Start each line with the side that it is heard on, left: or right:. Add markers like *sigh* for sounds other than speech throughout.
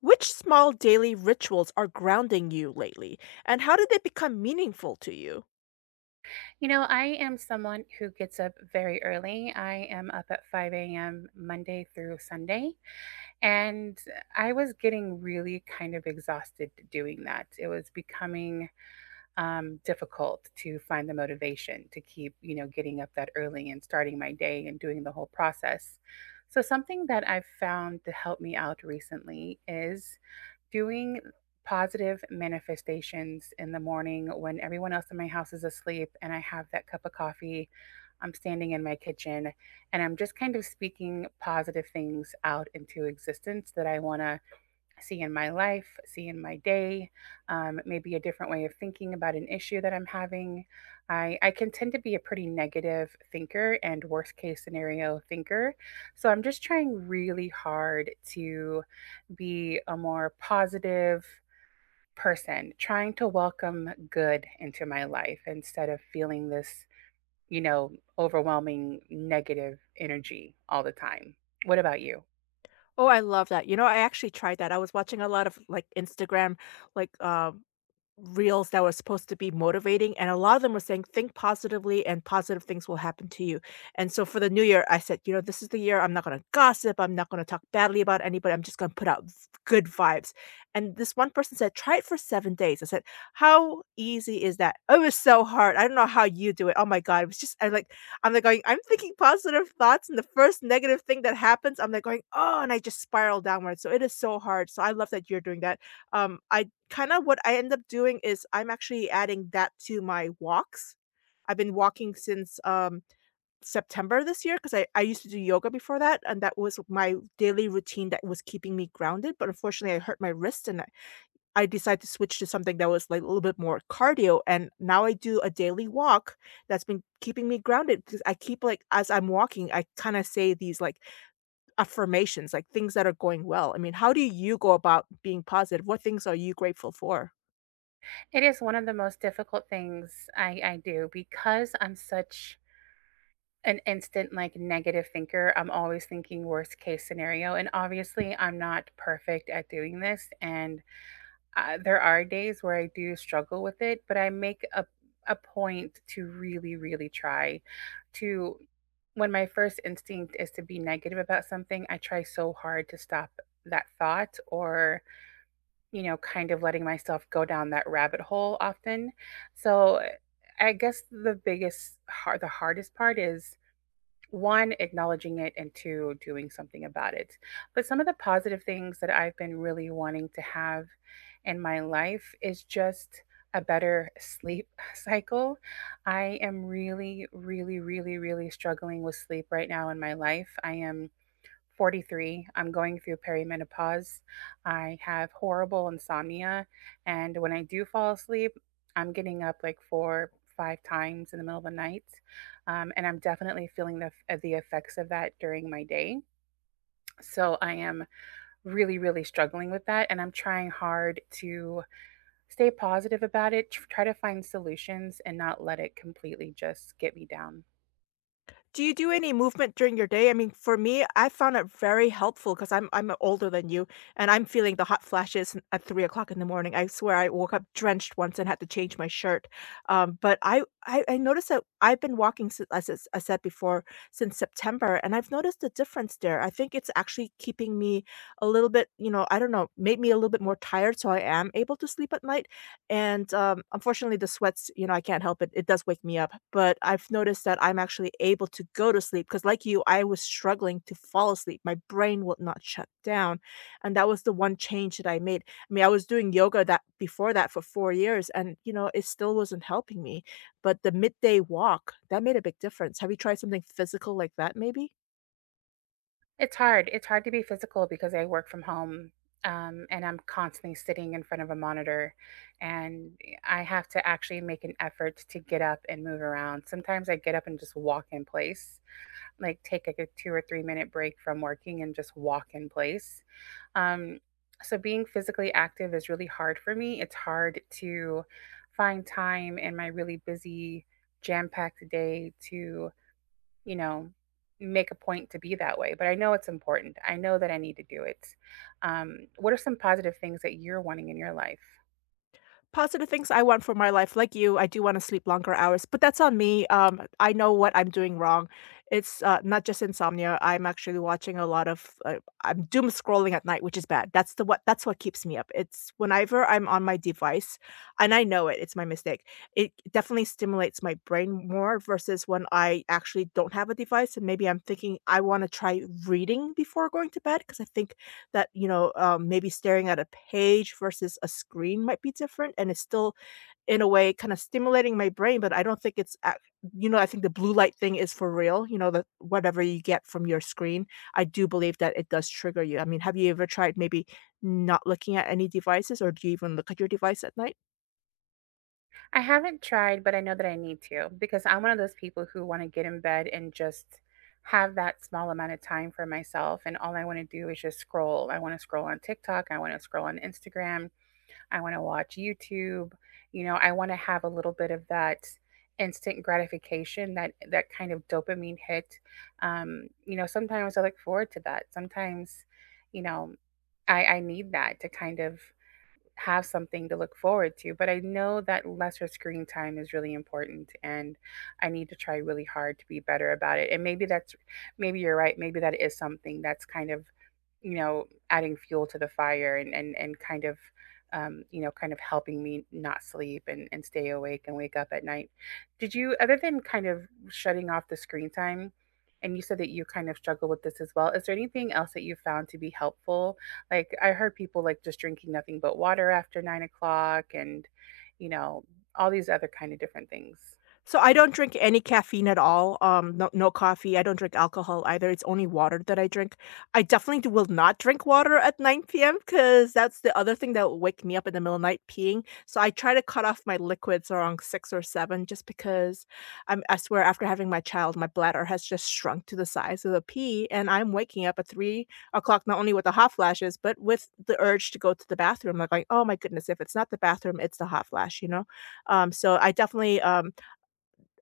left: Which small daily rituals are grounding you lately, and how did they become meaningful to you?
right: You know, I am someone who gets up very early. I am up at 5 a.m. Monday through Sunday. And I was getting really kind of exhausted doing that. It was becoming difficult to find the motivation to keep, you know, getting up that early and starting my day and doing the whole process. So, something that I've found to help me out recently is doing positive manifestations in the morning when everyone else in my house is asleep and I have that cup of coffee. I'm standing in my kitchen and I'm just kind of speaking positive things out into existence that I want to see in my life, see in my day, maybe a different way of thinking about an issue that I'm having. I can tend to be a pretty negative thinker and worst case scenario thinker. So I'm just trying really hard to be a more positive person, trying to welcome good into my life instead of feeling this, you know, overwhelming negative energy all the time. What about you?
left: Oh, I love that. You know, I actually tried that. I was watching a lot of like Instagram, like reels that were supposed to be motivating, and a lot of them were saying, "Think positively, and positive things will happen to you." And so for the new year, I said, "You know, this is the year. I'm not going to gossip. I'm not going to talk badly about anybody. I'm just going to put out good vibes." And this one person said, "Try it for 7 days." I said, "How easy is that?" It was so hard. I don't know how you do it. Oh my god, it was just I like I'm like going, I'm thinking positive thoughts, and the first negative thing that happens, I'm like going, oh, and I just spiral downwards. So it is so hard. So I love that you're doing that. I kind of what I end up doing is I'm actually adding that to my walks. I've been walking since September this year because I used to do yoga before that, and that was my daily routine that was keeping me grounded. But unfortunately, I hurt my wrist and I decided to switch to something that was like a little bit more cardio, and now I do a daily walk that's been keeping me grounded because I keep like as I'm walking, I kind of say these like affirmations, like things that are going well. I mean, how do you go about being positive? What things are you grateful for?
right: It is one of the most difficult things I do because I'm such an instant like negative thinker. I'm always thinking worst case scenario. And obviously, I'm not perfect at doing this. And there are days where I do struggle with it, but I make a point to really, really try to when my first instinct is to be negative about something, I try so hard to stop that thought or, you know, kind of letting myself go down that rabbit hole often. So I guess the biggest hard the hardest part is one, acknowledging it, and two, doing something about it. But some of the positive things that I've been really wanting to have in my life is just a better sleep *laughs* cycle. I am really, really, really, really struggling with sleep right now in my life. I am 43. I'm going through perimenopause. I have horrible insomnia. And when I do fall asleep, I'm getting up like four, five times in the middle of the night. And I'm definitely feeling the effects of that during my day. So I am really, really struggling with that. And I'm trying hard to stay positive about it, try to find solutions and not let it completely just get me down.
left: Do you do any movement during your day? I mean, for me, I found it very helpful because I'm older than you, and I'm feeling the hot flashes at 3 o'clock in the morning. I swear, I woke up drenched once and had to change my shirt. But I, I noticed that I've been walking as I I said before since September, and I've noticed a difference there. I think it's actually keeping me a little bit, you know, I don't know, made me a little bit more tired, so I am able to sleep at night. And, unfortunately, the sweats, you know, I can't help it. It does wake me up. But I've noticed that I'm actually able to go to sleep because, like you, I was struggling to fall asleep. My brain would not shut down. And that was the one change that I made. I mean, I was doing yoga that before that for 4 years, and, you know, it still wasn't helping me. But the midday walk, that made a big difference. Have you tried something physical like that, maybe?
right: It's hard. It's hard to be physical because I work from home, and I'm constantly sitting in front of a monitor, and I have to actually make an effort to get up and move around. Sometimes I get up and just walk in place, like take like a 2 or 3 minute break from working and just walk in place. Um, so being physically active is really hard for me. It's hard to find time in my really busy, jam-packed day to, you know, make a point to be that way, but I know it's important. I know that I need to do it. What are some positive things that you're wanting in your life?
left: Positive things I want for my life, like you, I do wanna sleep longer hours, but that's on me, I know what I'm doing wrong. It's, not just insomnia, I'm actually watching a lot of, I'm doom scrolling at night, which is bad. That's what keeps me up. It's whenever I'm on my device, and I know it, it's my mistake, it definitely stimulates my brain more versus when I actually don't have a device, and maybe I'm thinking I wanna try reading before going to bed because I think that, you know, maybe staring at a page versus a screen might be different, and it's still, in a way, kind of stimulating my brain, but I don't think it's ac you know, I think the blue light thing is for real, you know, that whatever you get from your screen, I do believe that it does trigger you. I mean, have you ever tried maybe not looking at any devices, or do you even look at your device at night?
right: I haven't tried, but I know that I need to because I'm one of those people who want to get in bed and just have that small amount of time for myself. And all I want to do is just scroll. I want to scroll on TikTok. I want to scroll on Instagram. I wanna watch YouTube. You know, I wanna have a little bit of that instant gratification, that kind of dopamine hit. You know, sometimes I look forward to that, sometimes, you know, I need that to kind of have something to look forward to. But I know that lesser screen time is really important and I need to try really hard to be better about it. And maybe you're right. Maybe that is something that's kind of, you know, adding fuel to the fire, and kind of, you know, kind of helping me not sleep and stay awake and wake up at night. Other than kind of shutting off the screen time, and you said that you kind of struggle with this as well. Is there anything else that you found to be helpful, like, I heard people like just drinking nothing but water after 9 o'clock and, you know, all these other kind of different things.
left: So I don't drink any caffeine at all. No, no coffee. I don't drink alcohol either. It's only water that I drink. I definitely will not drink water at 9 p.m. because that's the other thing that will wake me up in the middle of the night peeing. So I try to cut off my liquids around six or seven, just because I swear, after having my child, my bladder has just shrunk to the size of a pea, and I'm waking up at 3 o'clock not only with the hot flashes, but with the urge to go to the bathroom. Like, oh my goodness, if it's not the bathroom, it's the hot flash. You know. So I definitely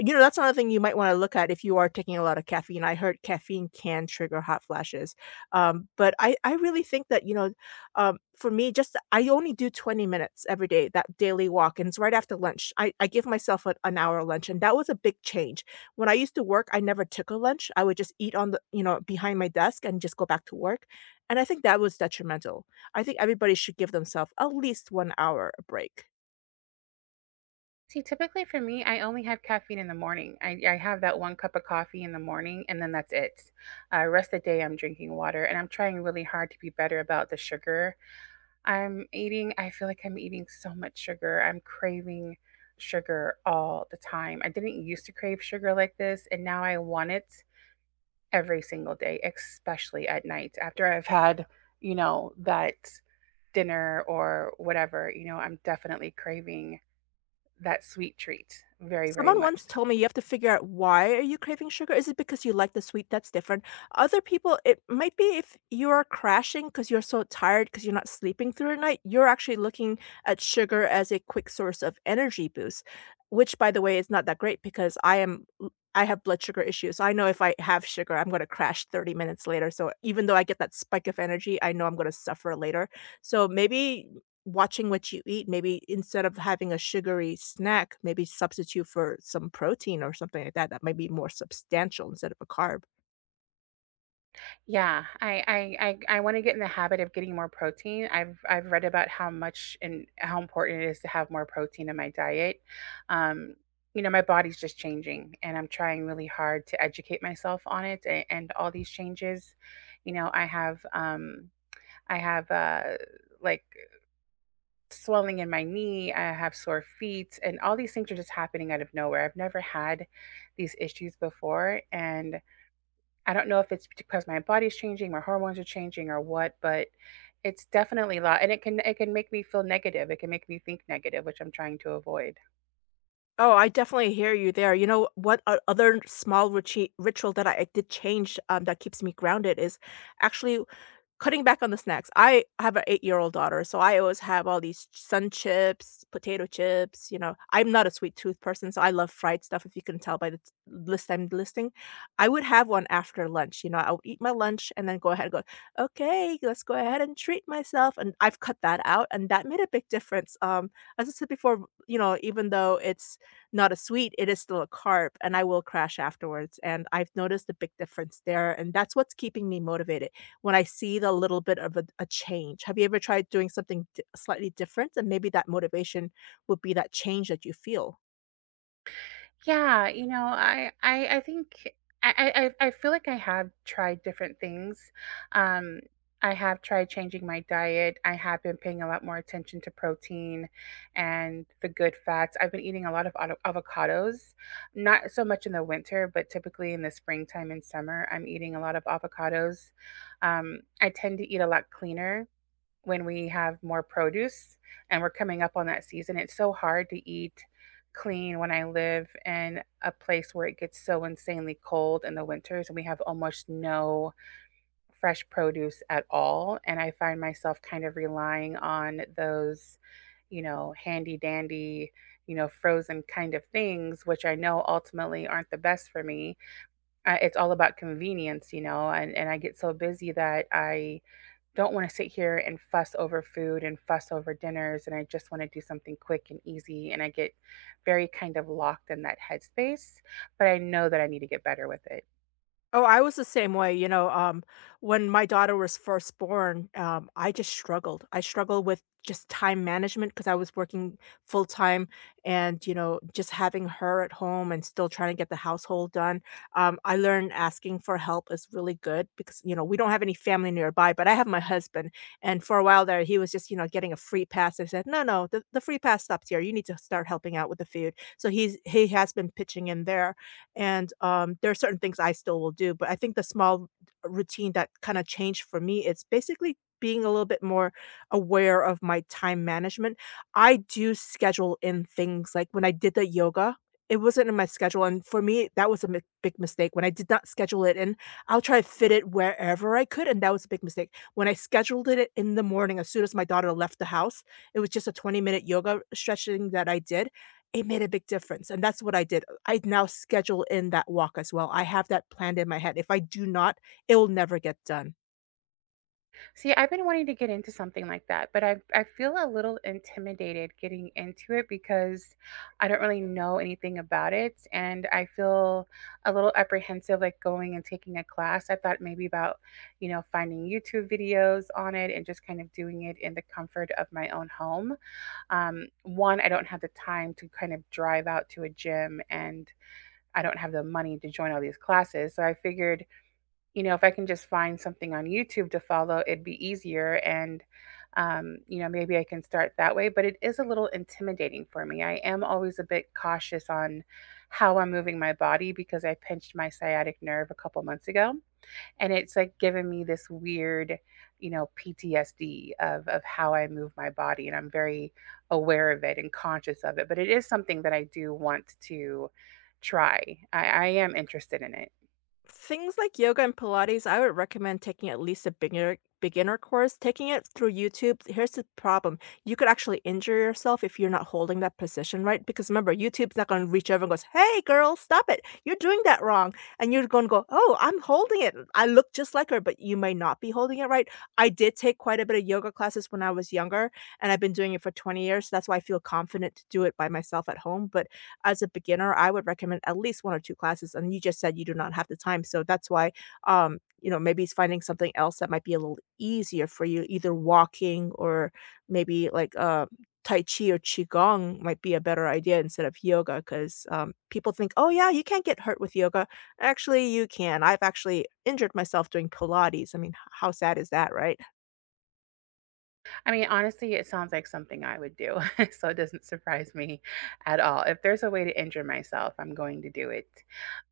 left: you know, that's another thing you might wanna look at if you are taking a lot of caffeine. I heard caffeine can trigger hot flashes, but I really think that, you know, for me, just I only do 20 minutes every day, that daily walk, and it's right after lunch. I give myself an hour lunch, and that was a big change. When I used to work, I never took a lunch. I would just eat on the you know, behind my desk and just go back to work, and I think that was detrimental. I think everybody should give themselves at least 1 hour a break.
right: See, typically for me, I only have caffeine in the morning. I have that one cup of coffee in the morning and then that's it. Rest of the day, I'm drinking water and I'm trying really hard to be better about the sugar I'm eating. I feel like I'm eating so much sugar. I'm craving sugar all the time. I didn't used to crave sugar like this and now I want it every single day, especially at night after I've had, you know, that dinner or whatever. You know, I'm definitely craving that sweet treat very, very
left: Someone
right: much
left: once told
right: so.
left: me you have to figure out why are you craving sugar? Is it because you like the sweet? That's different. Other people, it might be if you're crashing because you're so tired because you're not sleeping through the night, you're actually looking at sugar as a quick source of energy boost, which by the way is not that great because I have blood sugar issues. I know if I have sugar, I'm going to crash 30 minutes later. So even though I get that spike of energy, I know I'm going to suffer later. So maybe watching what you eat, maybe instead of having a sugary snack, maybe substitute for some protein or something like that that might be more substantial instead of a carb.
right: Yeah, I want to get in the habit of getting more protein. I've read about how much and how important it is to have more protein in my diet. Um, you know, my body's just changing and I'm trying really hard to educate myself on it and all these changes. You know, I have like swelling in my knee, I have sore feet, and all these things are just happening out of nowhere. I've never had these issues before, and I don't know if it's because my body's changing, my hormones are changing, or what, but it's definitely a lot, and it can make me feel negative. It can make me think negative, which I'm trying to avoid.
left: Oh, I definitely hear you there. You know what? Other small ritual that I did change that keeps me grounded is actually cutting back on the snacks. I have an eight-year-old daughter, so I always have all these sun chips, potato chips, you know. I'm not a sweet tooth person, so I love fried stuff, if you can tell by the t list I'm listing. I would have one after lunch, you know, I would eat my lunch and then go ahead and go, "Okay, let's go ahead and treat myself," and I've cut that out, and that made a big difference. As I said before, you know, even though it's not a sweet, it is still a carb, and I will crash afterwards, and I've noticed a big difference there, and that's what's keeping me motivated when I see the little bit of a change. Have you ever tried doing something slightly different? And maybe that motivation would be that change that you feel.
right: Yeah, you know, I think I feel like I have tried different things. Um I have tried changing my diet. I have been paying a lot more attention to protein and the good fats. I've been eating a lot of avocados, not so much in the winter, but typically in the springtime and summer, I'm eating a lot of avocados. I tend to eat a lot cleaner when we have more produce and we're coming up on that season. It's so hard to eat clean when I live in a place where it gets so insanely cold in the winters and we have almost no fresh produce at all. And I find myself kind of relying on those, you know, handy dandy, you know, frozen kind of things, which I know ultimately aren't the best for me. It's all about convenience, you know, and I get so busy that I don't want to sit here and fuss over food and fuss over dinners and I just want to do something quick and easy and I get very kind of locked in that headspace, but I know that I need to get better with it.
left: Oh, I was the same way, you know, when my daughter was first born, I just struggled. I struggled with just time management because I was working full time and, you know, just having her at home and still trying to get the household done. I learned asking for help is really good because, you know, we don't have any family nearby, but I have my husband. And for a while there, he was just, you know, getting a free pass. I said, no, no, the free pass stops here. You need to start helping out with the food. So he has been pitching in there and, there are certain things I still will do, but I think the small routine that kinda changed for me is basically being a little bit more aware of my time management. I do schedule in things, like, when I did the yoga, it wasn't in my schedule, and for me, that was a mi big mistake. When I did not schedule it in, I'll try to fit it wherever I could, and that was a big mistake. When I scheduled it in the morning, as soon as my daughter left the house, it was just a 20-minute yoga stretching that I did, it made a big difference, and that's what I did. I now schedule in that walk as well. I have that planned in my head. If I do not, it will never get done.
right: See, I've been wanting to get into something like that, but I feel a little intimidated getting into it because I don't really know anything about it and I feel a little apprehensive like going and taking a class. I thought maybe about, you know, finding YouTube videos on it and just kind of doing it in the comfort of my own home. One, I don't have the time to kind of drive out to a gym and I don't have the money to join all these classes. So I figured, you know, if I can just find something on YouTube to follow, it'd be easier. And, you know, maybe I can start that way. But it is a little intimidating for me. I am always a bit cautious on how I'm moving my body because I pinched my sciatic nerve a couple months ago. And it's like given me this weird, you know, PTSD of how I move my body, and I'm very aware of it and conscious of it. But it is something that I do want to try. I am interested in it.
left: Things like yoga and Pilates, I would recommend taking at least a beginner course. Taking it through YouTube, here's the problem. You could actually injure yourself if you're not holding that position right. Because remember, YouTube's not going to reach over and goes, "Hey girl, stop it. You're doing that wrong." And you're going to go, "Oh, I'm holding it. I look just like her," but you may not be holding it right. I did take quite a bit of yoga classes when I was younger, and I've been doing it for 20 years. So that's why I feel confident to do it by myself at home. But as a beginner, I would recommend at least 1 or 2 classes, and you just said you do not have the time, so that's why, you know, maybe it's finding something else that might be a little easier for you, either walking or maybe, like, tai chi or qigong might be a better idea instead of yoga 'cause, people think, "Oh, yeah, you can't get hurt with yoga." Actually, you can. I've actually injured myself doing Pilates. I mean, h how sad is that, right?
right: I mean, honestly, it sounds like something I would do, *laughs* so it doesn't surprise me at all. If there's a way to injure myself, I'm going to do it.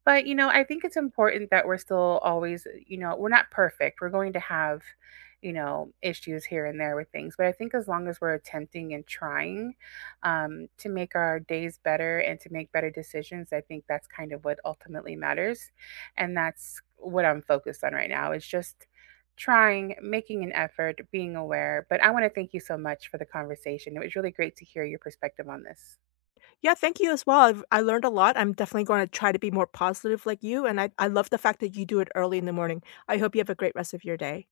right: But, you know, I think it's important that we're still always, you know, we're not perfect. We're going to have, you know, issues here and there with things. But I think as long as we're attempting and trying to make our days better and to make better decisions, I think that's kind of what ultimately matters. And that's what I'm focused on right now is just trying, making an effort, being aware. But I want to thank you so much for the conversation. It was really great to hear your perspective on this.
left: Yeah, thank you as well. I learned a lot. I'm definitely gonna try to be more positive like you, and I love the fact that you do it early in the morning. I hope you have a great rest of your day.